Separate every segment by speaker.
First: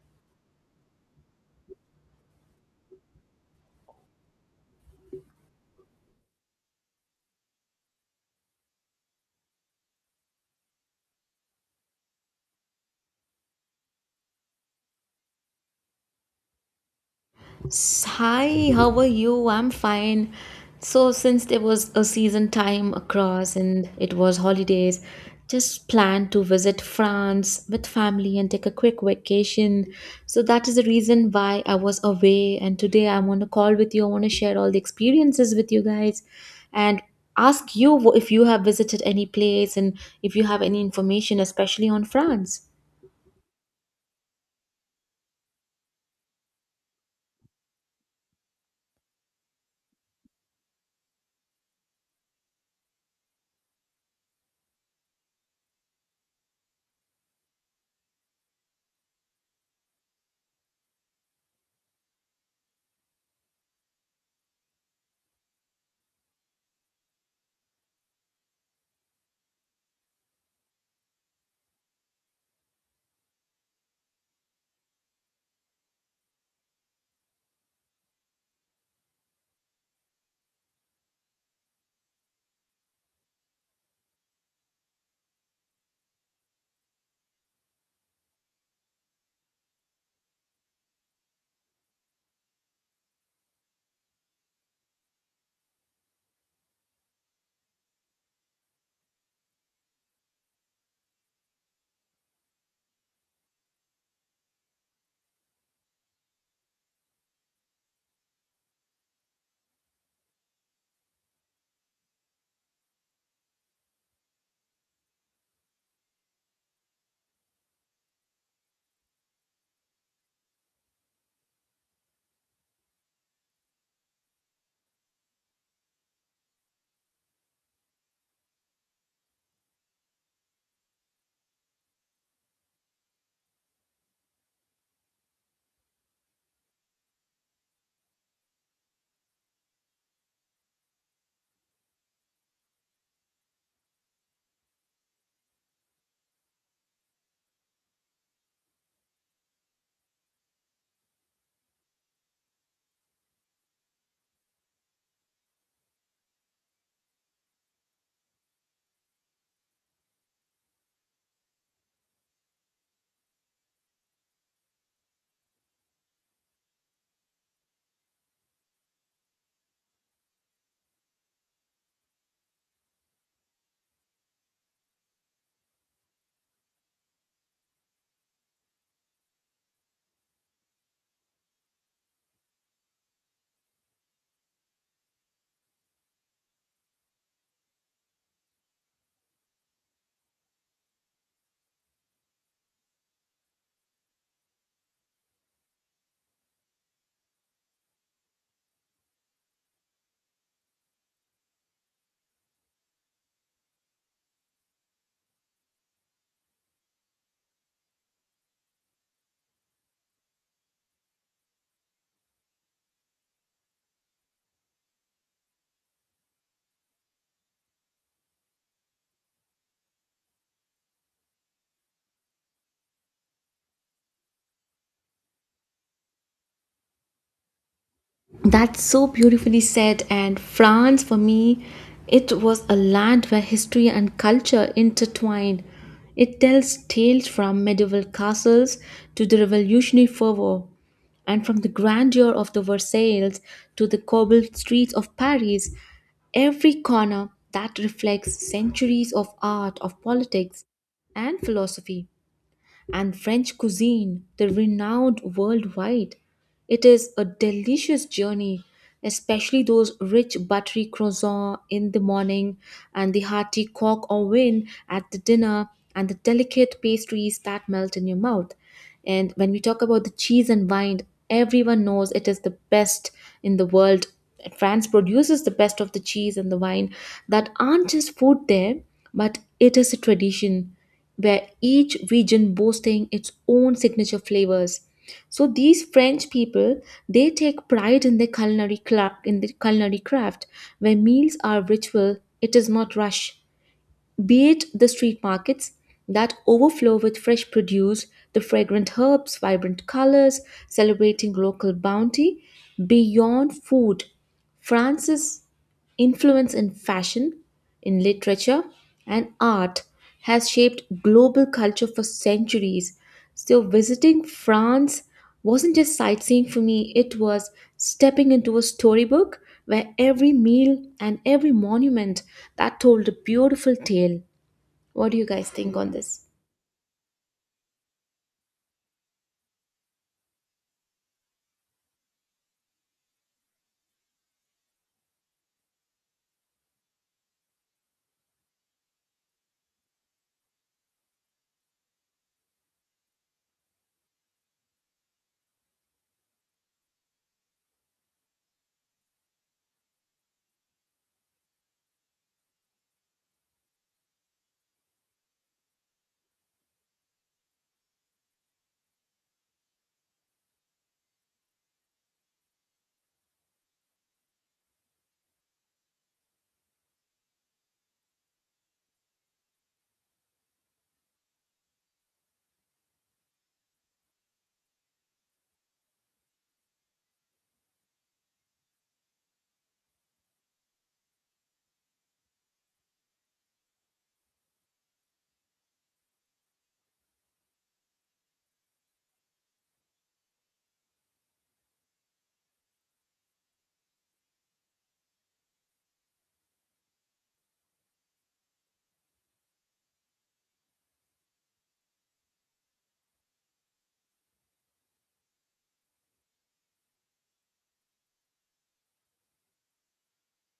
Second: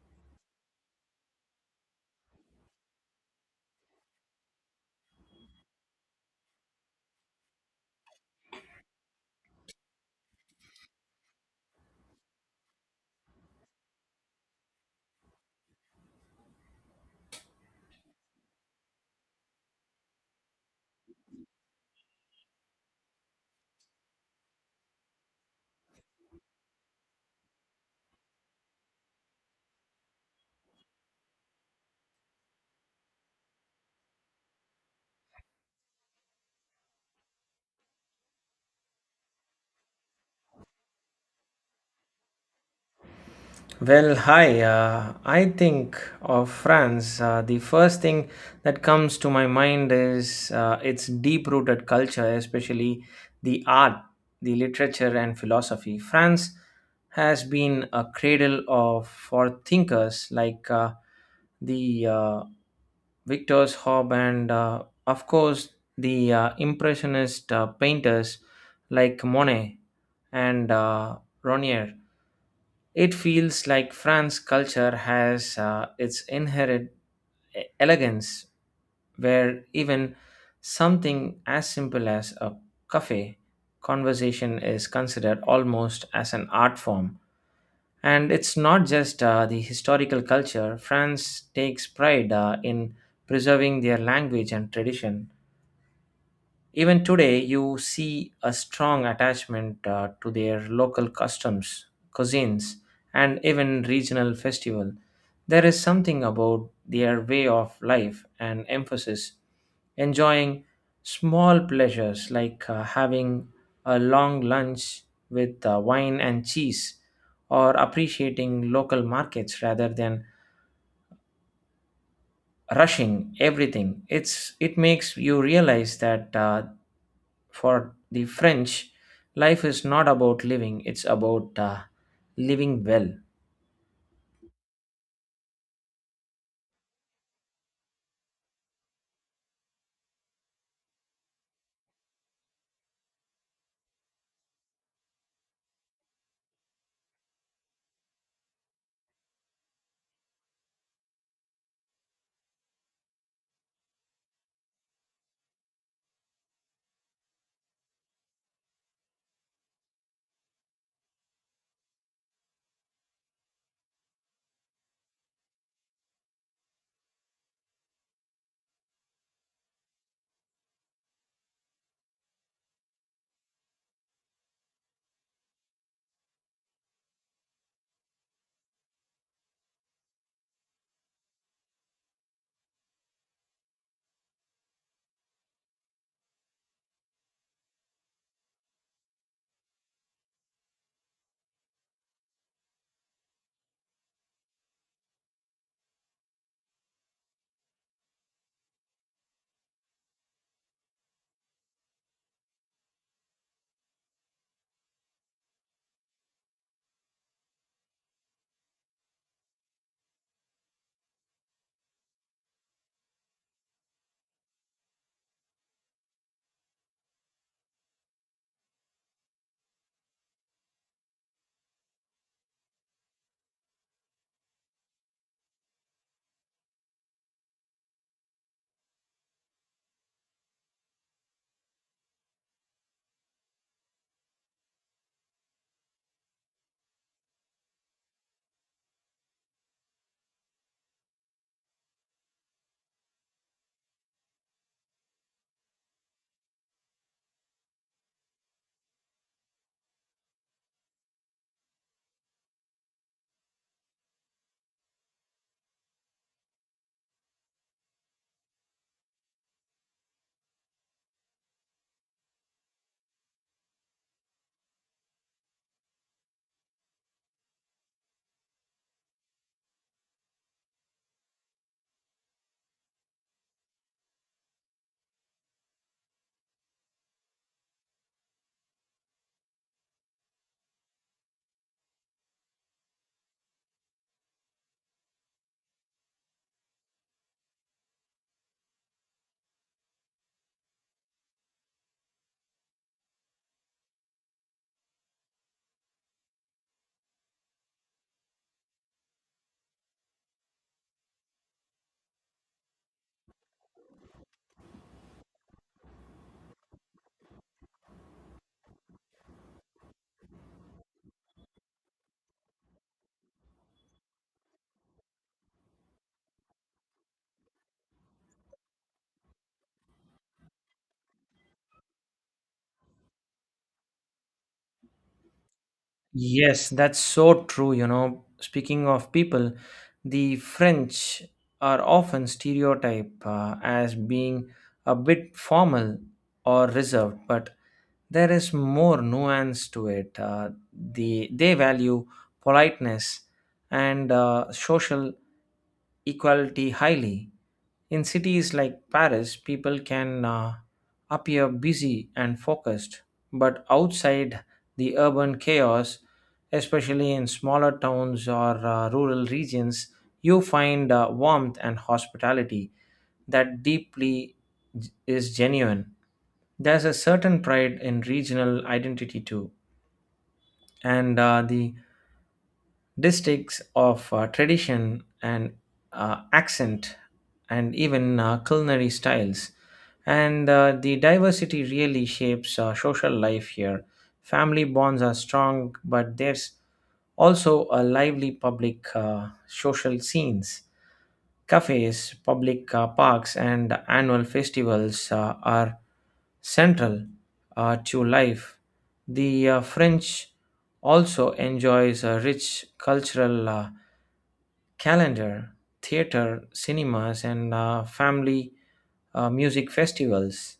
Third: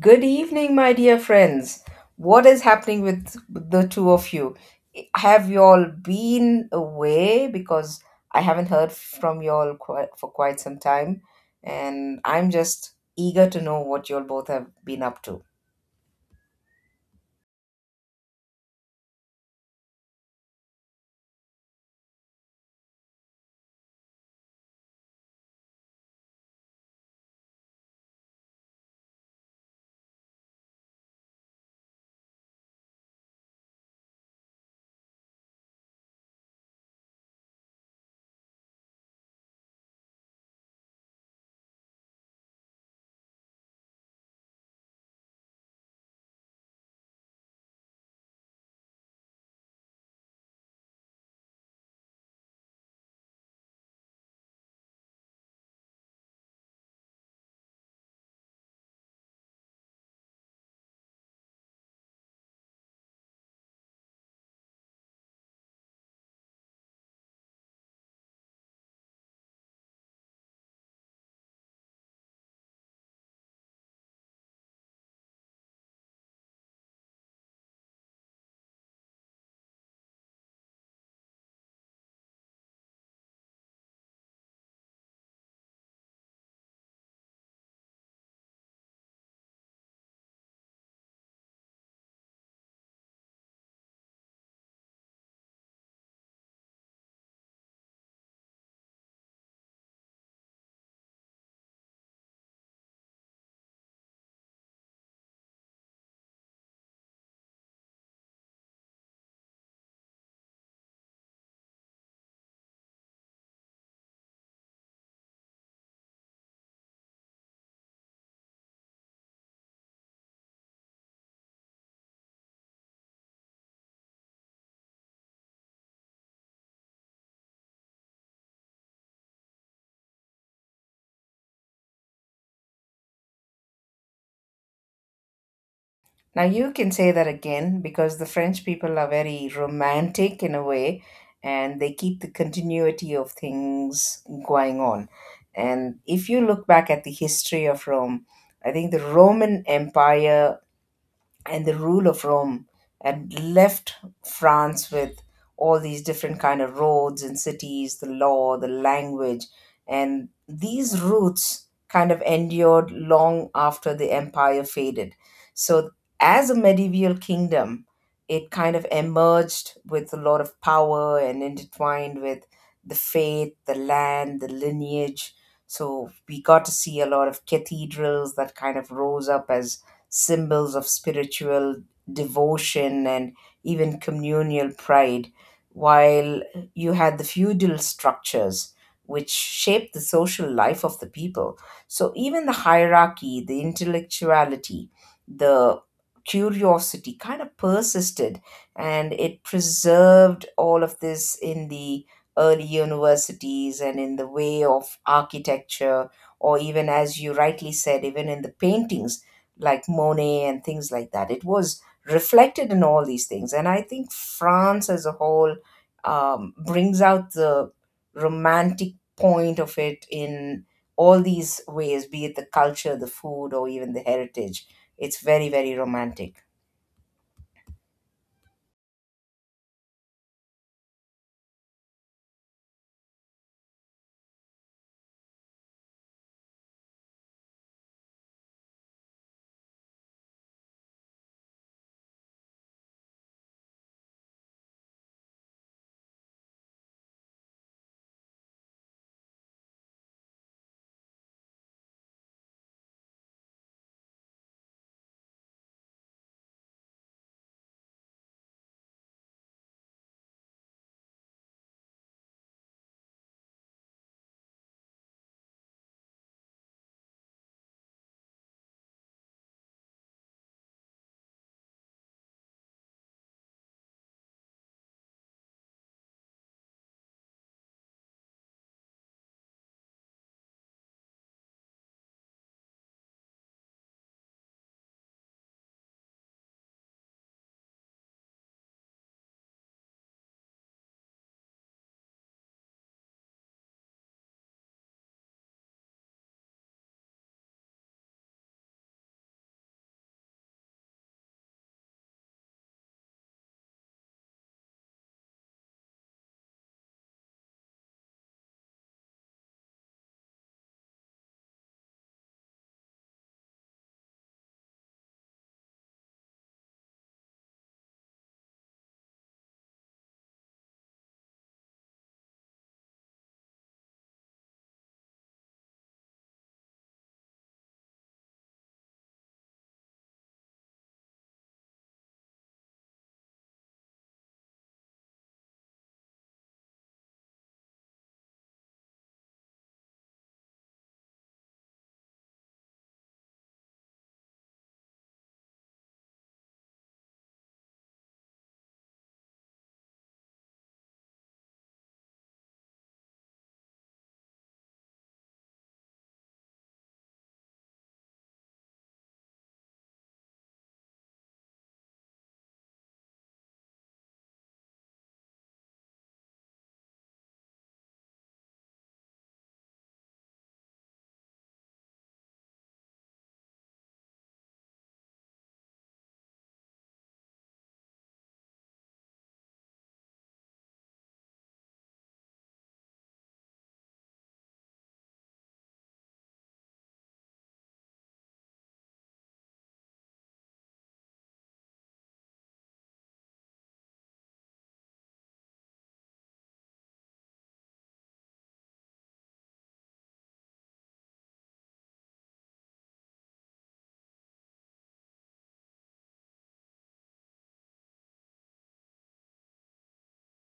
Speaker 1: Good evening, my dear friends. What is happening with the two of you? Have you all been away? Because I haven't heard from you all for quite some time, and I'm just eager to know what you all both have been up to.
Speaker 2: Hi, how are you? I'm fine. So, since there was a season time across and it was holidays, just planned to visit France with family and take a quick vacation. So, that is the reason why I was away. And today I'm on a call with you. I want to share all the experiences with you guys and ask you if you have visited any place and if you have any information, especially on France.
Speaker 3: Well, hi. I think of France. The first thing that comes to my mind is its deep rooted culture, especially the art, the literature, and philosophy. France has been a cradle of for thinkers like the Victor's Hob and, of course, the Impressionist painters like Monet and Ronier. It feels like France culture has its inherent elegance, where even something as simple as a cafe conversation is considered almost as an art form. And it's not just the historical culture. France takes pride in preserving their language and tradition. Even today, you see a strong attachment to their local customs, cuisines, and even regional festival. There is something about their way of life and emphasis enjoying small pleasures like having a long lunch with wine and cheese or appreciating local markets rather than rushing everything. It makes you realize that for the French, life is not about living, it's about living well.
Speaker 1: Now, you can say that again, because the French people are very romantic in a way and they keep the continuity of things going on. And if you look back at the history of Rome, I think the Roman Empire and the rule of Rome and left France with all these different kind of roads and cities, the law, the language, and these roots kind of endured long after the empire faded. So as a medieval kingdom, it kind of emerged with a lot of power and intertwined with the faith, the land, the lineage. So we got to see a lot of cathedrals that kind of rose up as symbols of spiritual devotion and even communal pride, while you had the feudal structures which shaped the social life of the people. So, even the hierarchy, the intellectuality, the curiosity kind of persisted and it preserved all of this in the early universities and in the way of architecture, or even, as you rightly said, even in the paintings like Monet and things like that. It was reflected in all these things. And I think France as a whole brings out the romantic point of it in all these ways, be it the culture, the food, or even the heritage. It's very, very romantic.
Speaker 2: That's so beautifully said. And France, for me, it was a land where history and culture intertwined. It tells tales from medieval castles to the revolutionary fervor, and from the grandeur of the Versailles to the cobbled streets of Paris. Every corner that reflects centuries of art, of politics, and philosophy and French cuisine, the renowned worldwide. It is a delicious journey, especially those rich buttery croissants in the morning and the hearty coq au vin at the dinner and the delicate pastries that melt in your mouth. And when we talk about the cheese and wine, everyone knows it is the best in the world. France produces the best of the cheese and the wine that aren't just food there, but it is a tradition where each region boasting its own signature flavors. So these French people they take pride in their culinary in their culinary craft, where meals are ritual, it is not rush. Be it the street markets that overflow with fresh produce, the fragrant herbs, vibrant colors, celebrating local bounty, beyond food, France's influence in fashion in literature and art has shaped global culture for centuries. So, visiting France wasn't just sightseeing for me, it was stepping into a storybook where every meal and every monument that told a beautiful tale. What do you guys think on this?
Speaker 3: Yes, that's so true. You know, speaking of people, the French are often stereotyped as being a bit formal or reserved, but there is more nuance to it. The they value politeness and social equality highly. In cities like Paris, people can appear busy and focused, but outside the urban chaos, especially in smaller towns or rural regions, you find warmth and hospitality that deeply is genuine. There's a certain pride in regional identity too, and the districts of tradition and accent and even culinary styles and the diversity really shapes social life here. Family bonds are strong, but there's also a lively public social scenes. Cafes, public parks, and annual festivals are central to life. The French also enjoys a rich cultural calendar, theater, cinemas, and family music festivals.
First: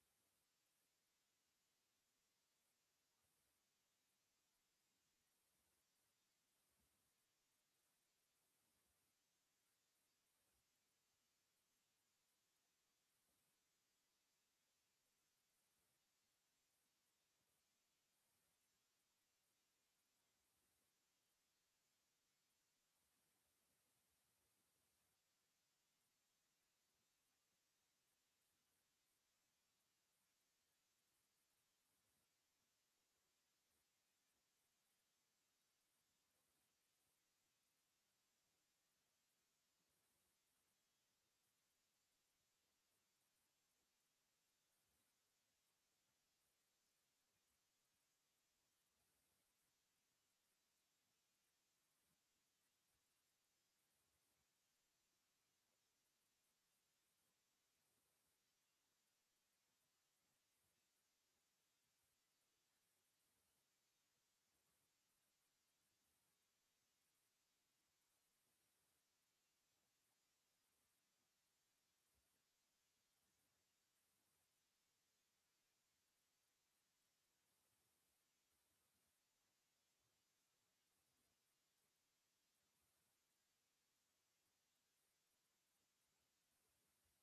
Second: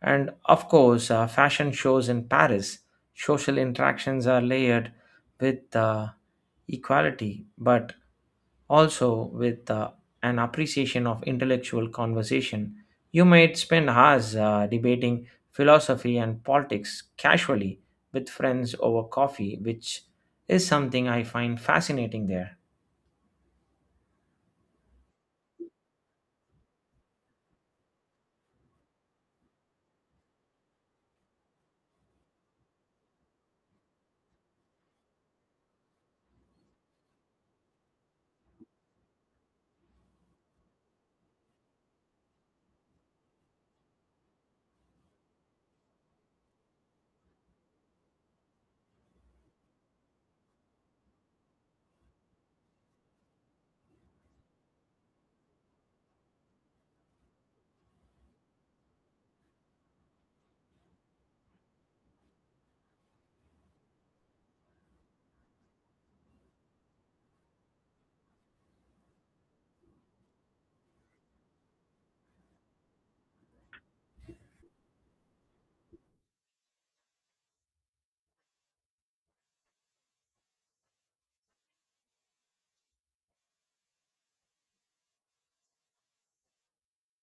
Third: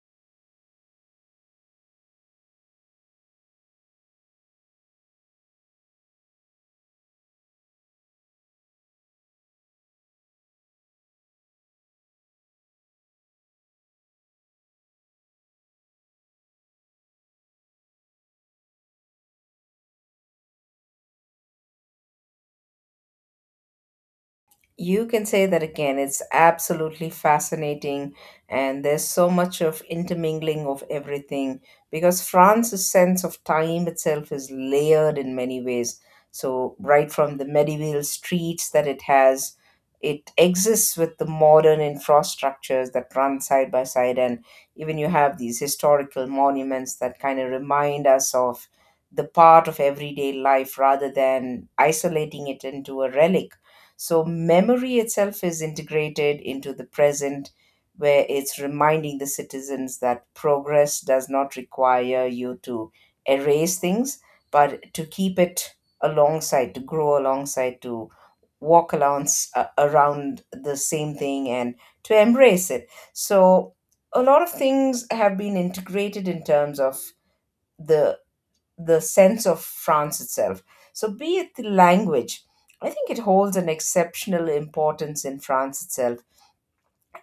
Speaker 3: And of course, fashion shows in Paris. Social interactions are layered with equality, but also with an appreciation of intellectual conversation. You might spend hours debating philosophy and politics casually with friends over coffee, which is something I find fascinating there.
Speaker 1: You can say that again. It's absolutely fascinating, and there's so much of intermingling of everything because France's sense of time itself is layered in many ways. So, right from the medieval streets that it has, it exists with the modern infrastructures that run side by side, and even you have these historical monuments that kind of remind us of the part of everyday life rather than isolating it into a relic, so memory itself is integrated into the present, where it's reminding the citizens that progress does not require you to erase things, but to keep it alongside, to grow alongside, to walk along around the same thing and to embrace it. So a lot of things have been integrated in terms of the the sense of France itself. So, be it the language, I think it holds an exceptional importance in France itself,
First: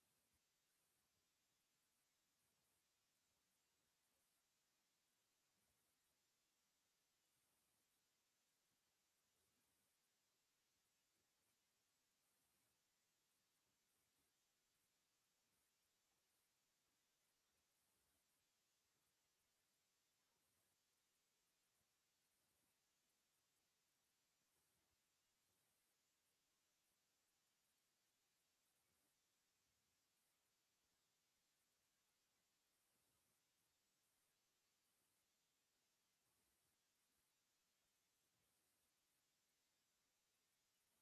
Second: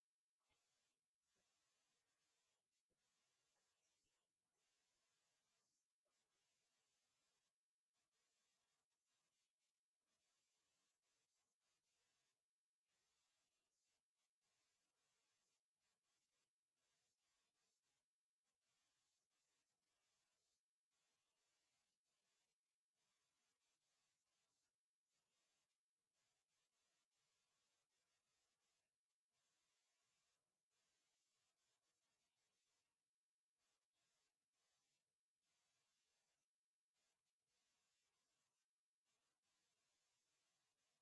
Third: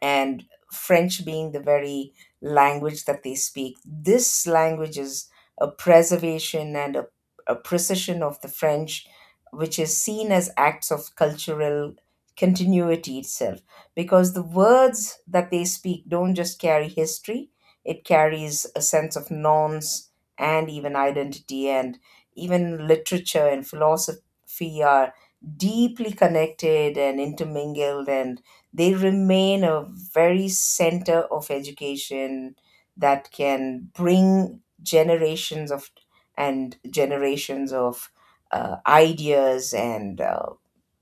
Speaker 1: and French being the very language that they speak. This language is a preservation and a precision of the French, which is seen as acts of cultural continuity itself, because the words that they speak don't just carry history, it carries a sense of norms and even identity, and even literature and philosophy are deeply connected and intermingled, and they remain a very center of education that can bring generations of and generations of ideas and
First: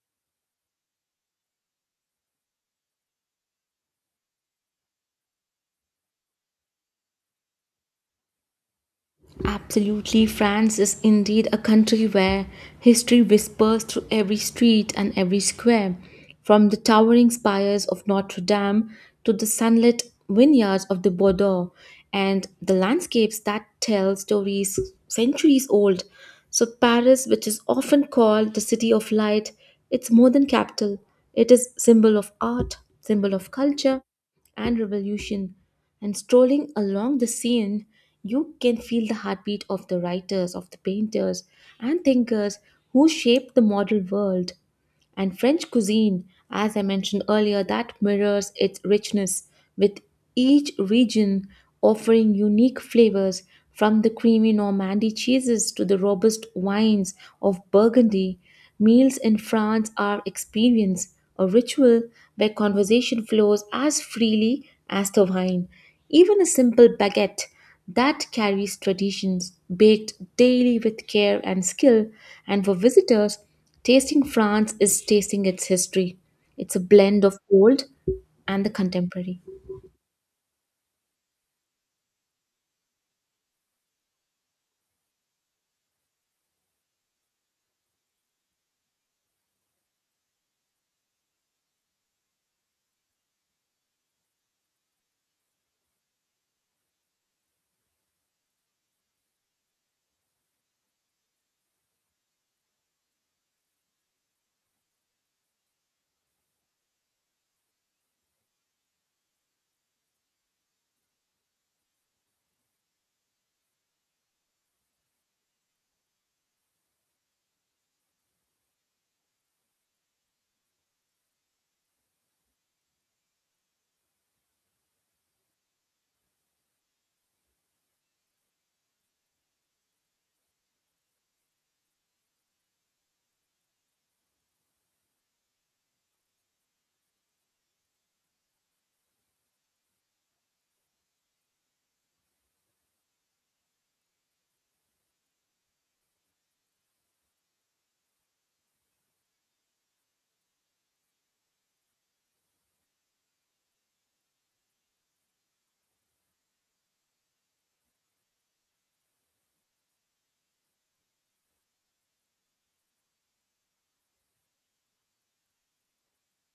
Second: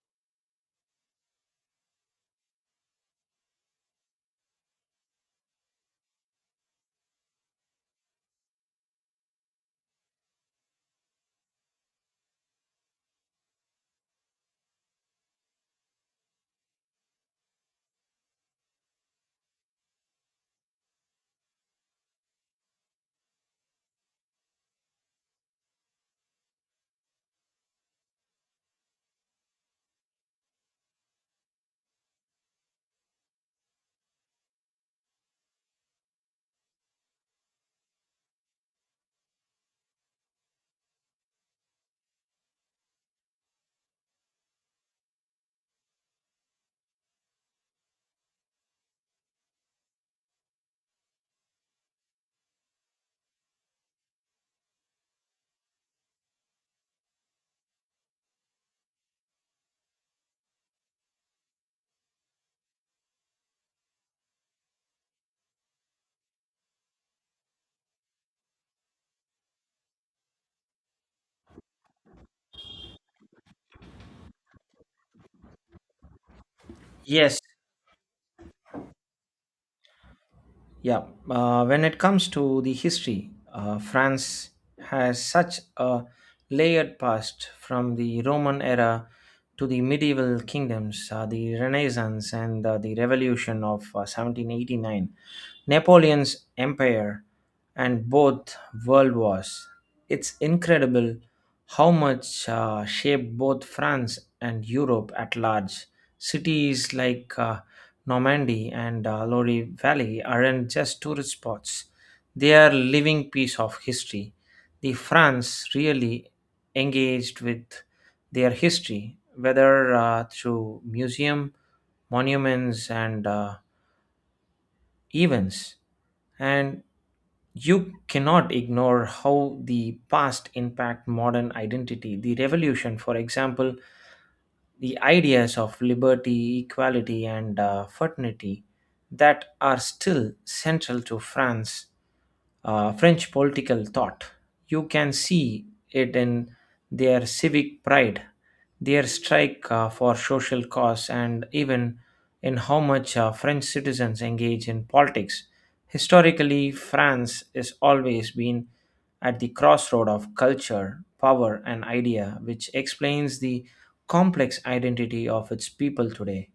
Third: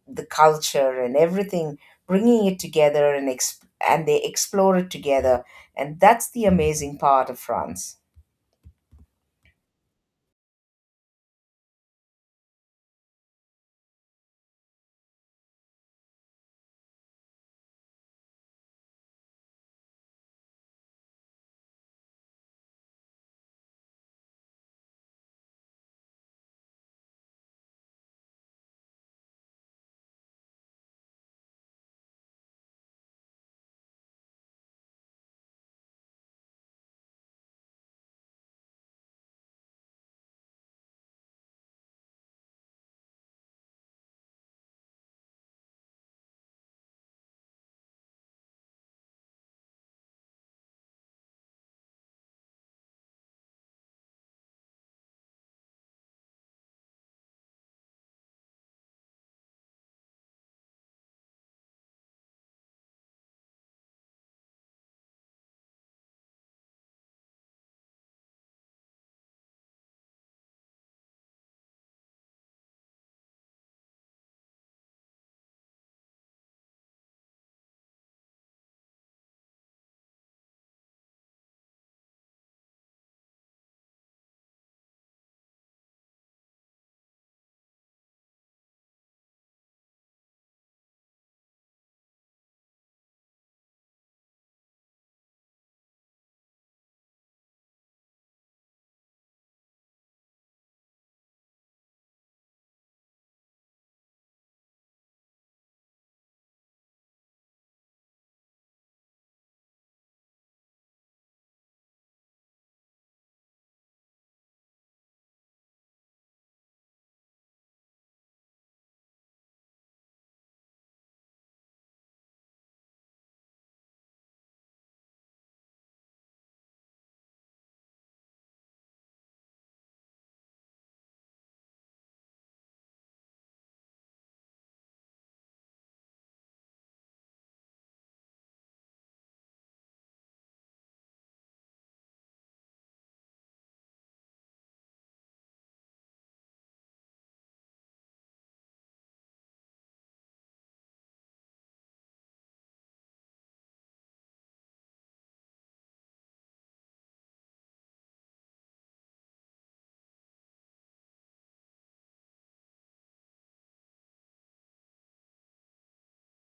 Speaker 1: the culture and everything, bringing it together and and they explore it together, and that's the amazing part of France.
Speaker 2: Absolutely, France is indeed a country where history whispers through every street and every square, from the towering spires of Notre Dame to the sunlit vineyards of the Bordeaux and the landscapes that tell stories centuries old. So, Paris, which is often called the city of light, it's more than capital. It is symbol of art, symbol of culture, and revolution. And strolling along the Seine, you can feel the heartbeat of the writers, of the painters, and thinkers who shaped the modern world. And French cuisine, as I mentioned earlier, that mirrors its richness, with each region offering unique flavors from the creamy Normandy cheeses to the robust wines of Burgundy. Meals in France are experience, a ritual where conversation flows as freely as the wine. Even a simple baguette that carries traditions baked daily with care and skill, and for visitors, tasting France is tasting its history. It's a blend of
Speaker 3: Yes,
Speaker 2: old and the contemporary.
Speaker 3: yeah. When it comes to the history, France has such a layered past, from the Roman era to the medieval kingdoms, the Renaissance, and the Revolution of 1789. Napoleon's empire, and both world wars. It's incredible how much shaped both France and Europe at large. Cities like Normandy and Lodi Valley aren't just tourist spots, they are living piece of history. The France really engaged with their history, whether through museum, monuments, and events. And you cannot ignore how the past impact modern identity, the revolution for example, the ideas of liberty, equality, and fraternity that are still central to France, French political thought. You can see it in their civic pride, their strike for social cause, and even in how much French citizens engage in politics. Historically, France has always been at the crossroad of culture, power, and idea, which explains the complex identity of its people today.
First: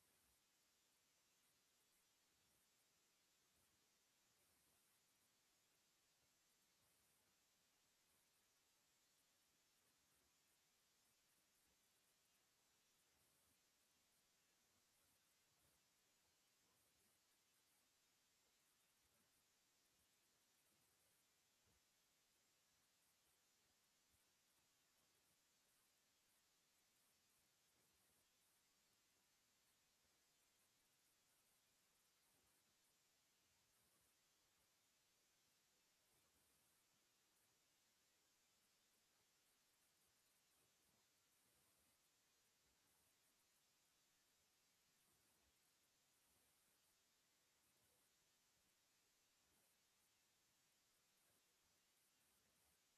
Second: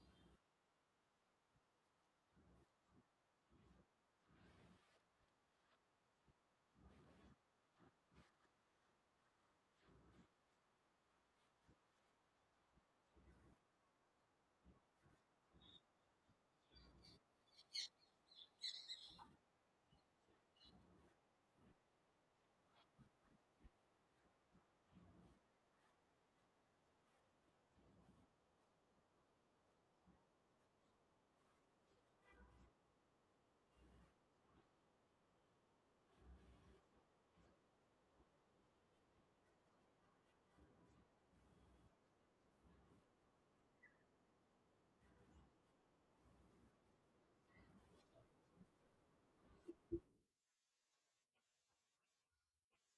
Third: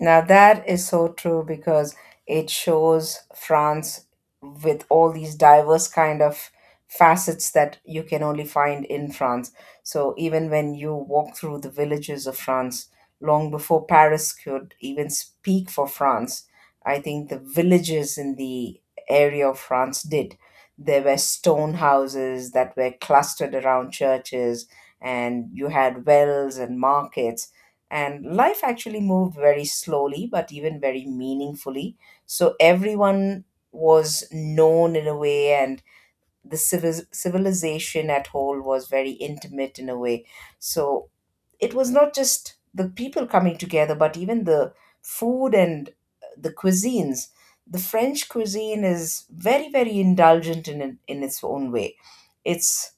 Speaker 1: Now, that is so true because it shows France with all these diverse kind of facets that you can only find in France. So, even when you walk through the villages of France, long before Paris could even speak for France, I think the villages in the area of France did. There were stone houses that were clustered around churches, and you had wells and markets, and life actually moved very slowly, but even very meaningfully. So everyone was known in a way, and the civilization at whole was very intimate in a way. So it was not just the people coming together, but even the food and the cuisines. The French cuisine is very, very indulgent in its own way. It's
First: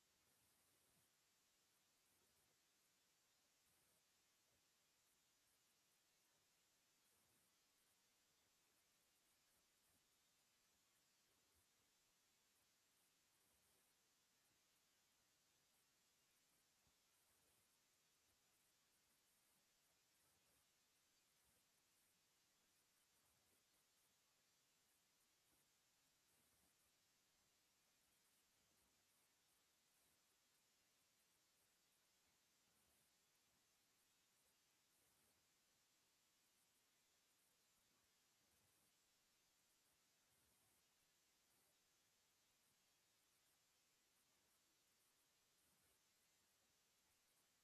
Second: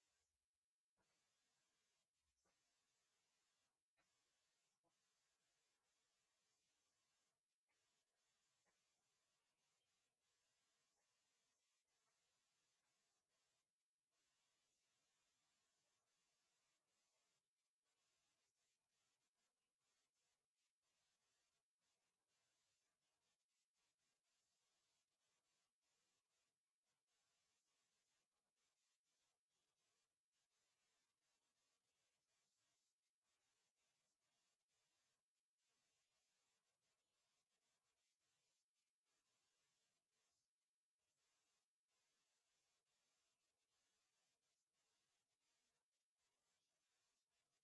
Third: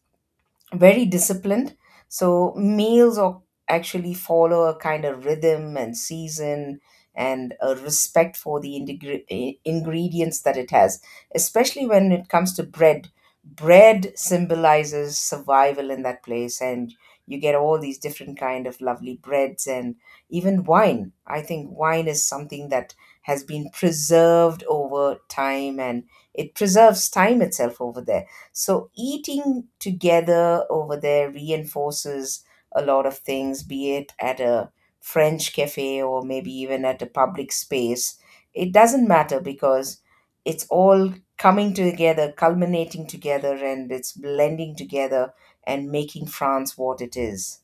Speaker 1: very disciplined. So males are actually follow a kind of rhythm and season and a respect for the ingredients that it has, especially when it comes to bread. Bread symbolizes survival in that place, and you get all these different kind of lovely breads and even wine. I think wine is something that has been preserved over time, and it preserves time itself over there, so eating together over there reinforces a lot of things, be it at a French cafe or maybe even at a public space. It doesn't matter, because it's all coming together, culminating together, and it's blending together and making France what it is.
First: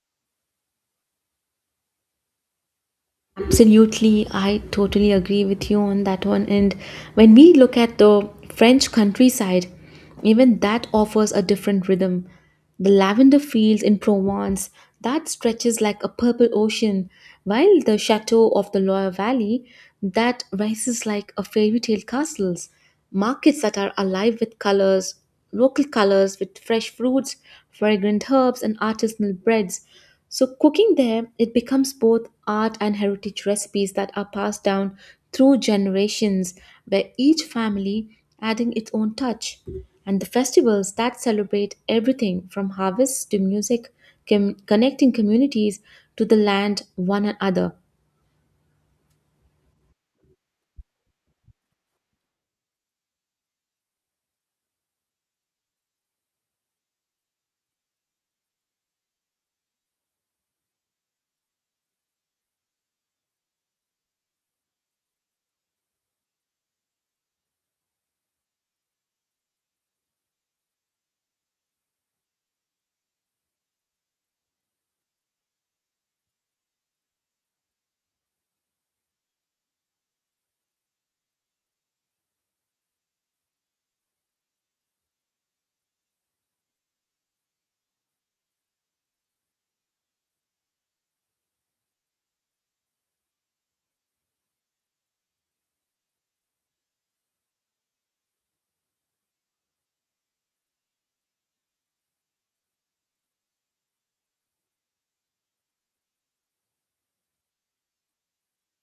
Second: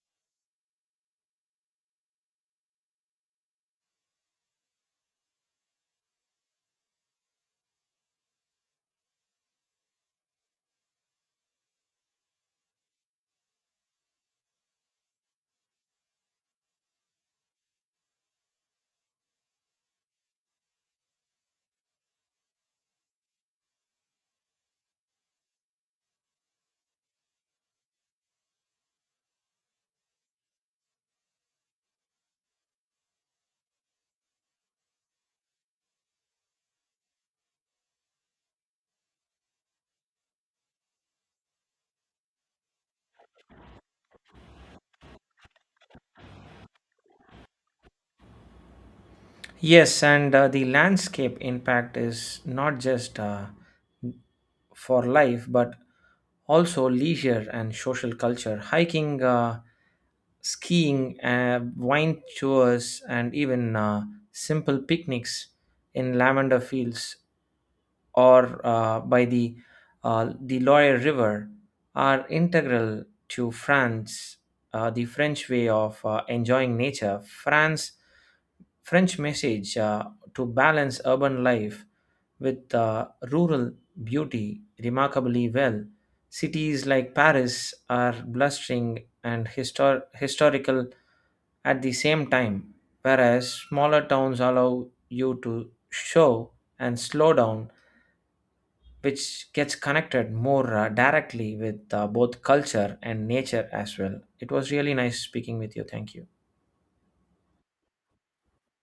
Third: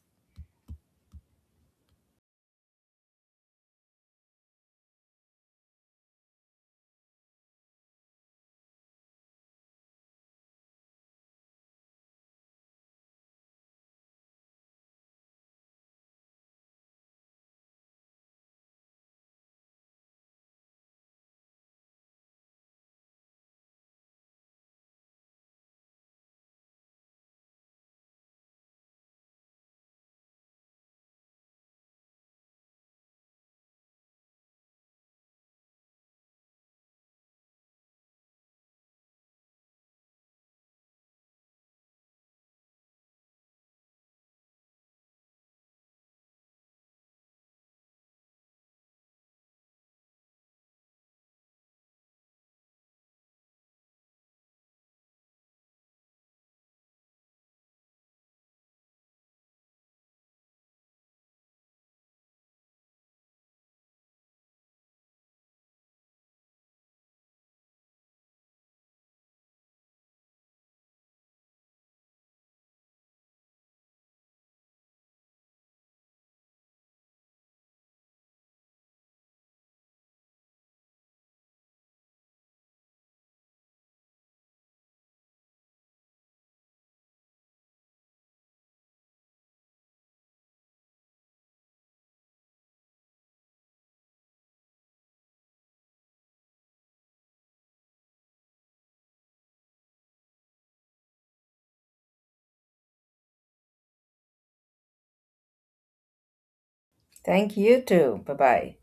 Speaker 2: Absolutely, I totally agree with you on that one. And when we look at the French countryside, even that offers a different rhythm. The lavender fields in Provence that stretches like a purple ocean, while the chateau of the Loire Valley that rises like a fairy tale castles. Markets that are alive with colors, local colors with fresh fruits, fragrant herbs, and artisanal breads. So, cooking there, it becomes both art and heritage recipes that are passed down through generations, where each family adding its own touch. And the festivals that celebrate everything from harvests to music, connecting communities to the land one another.
Speaker 3: Yes, and the landscape impact is not just for life, but also leisure and social culture, hiking, skiing, wine tours, and even simple picnics in lavender fields or by the Loire River are integral to France, the French way of enjoying nature. France French message to balance urban life with rural beauty remarkably well. Cities like Paris are blustering and historical at the same time, whereas smaller towns allow you to show and slow down, which gets connected more directly with both culture and nature as well. It was really nice speaking with you. Thank you.
Speaker 1: Thank you too. Bye bye.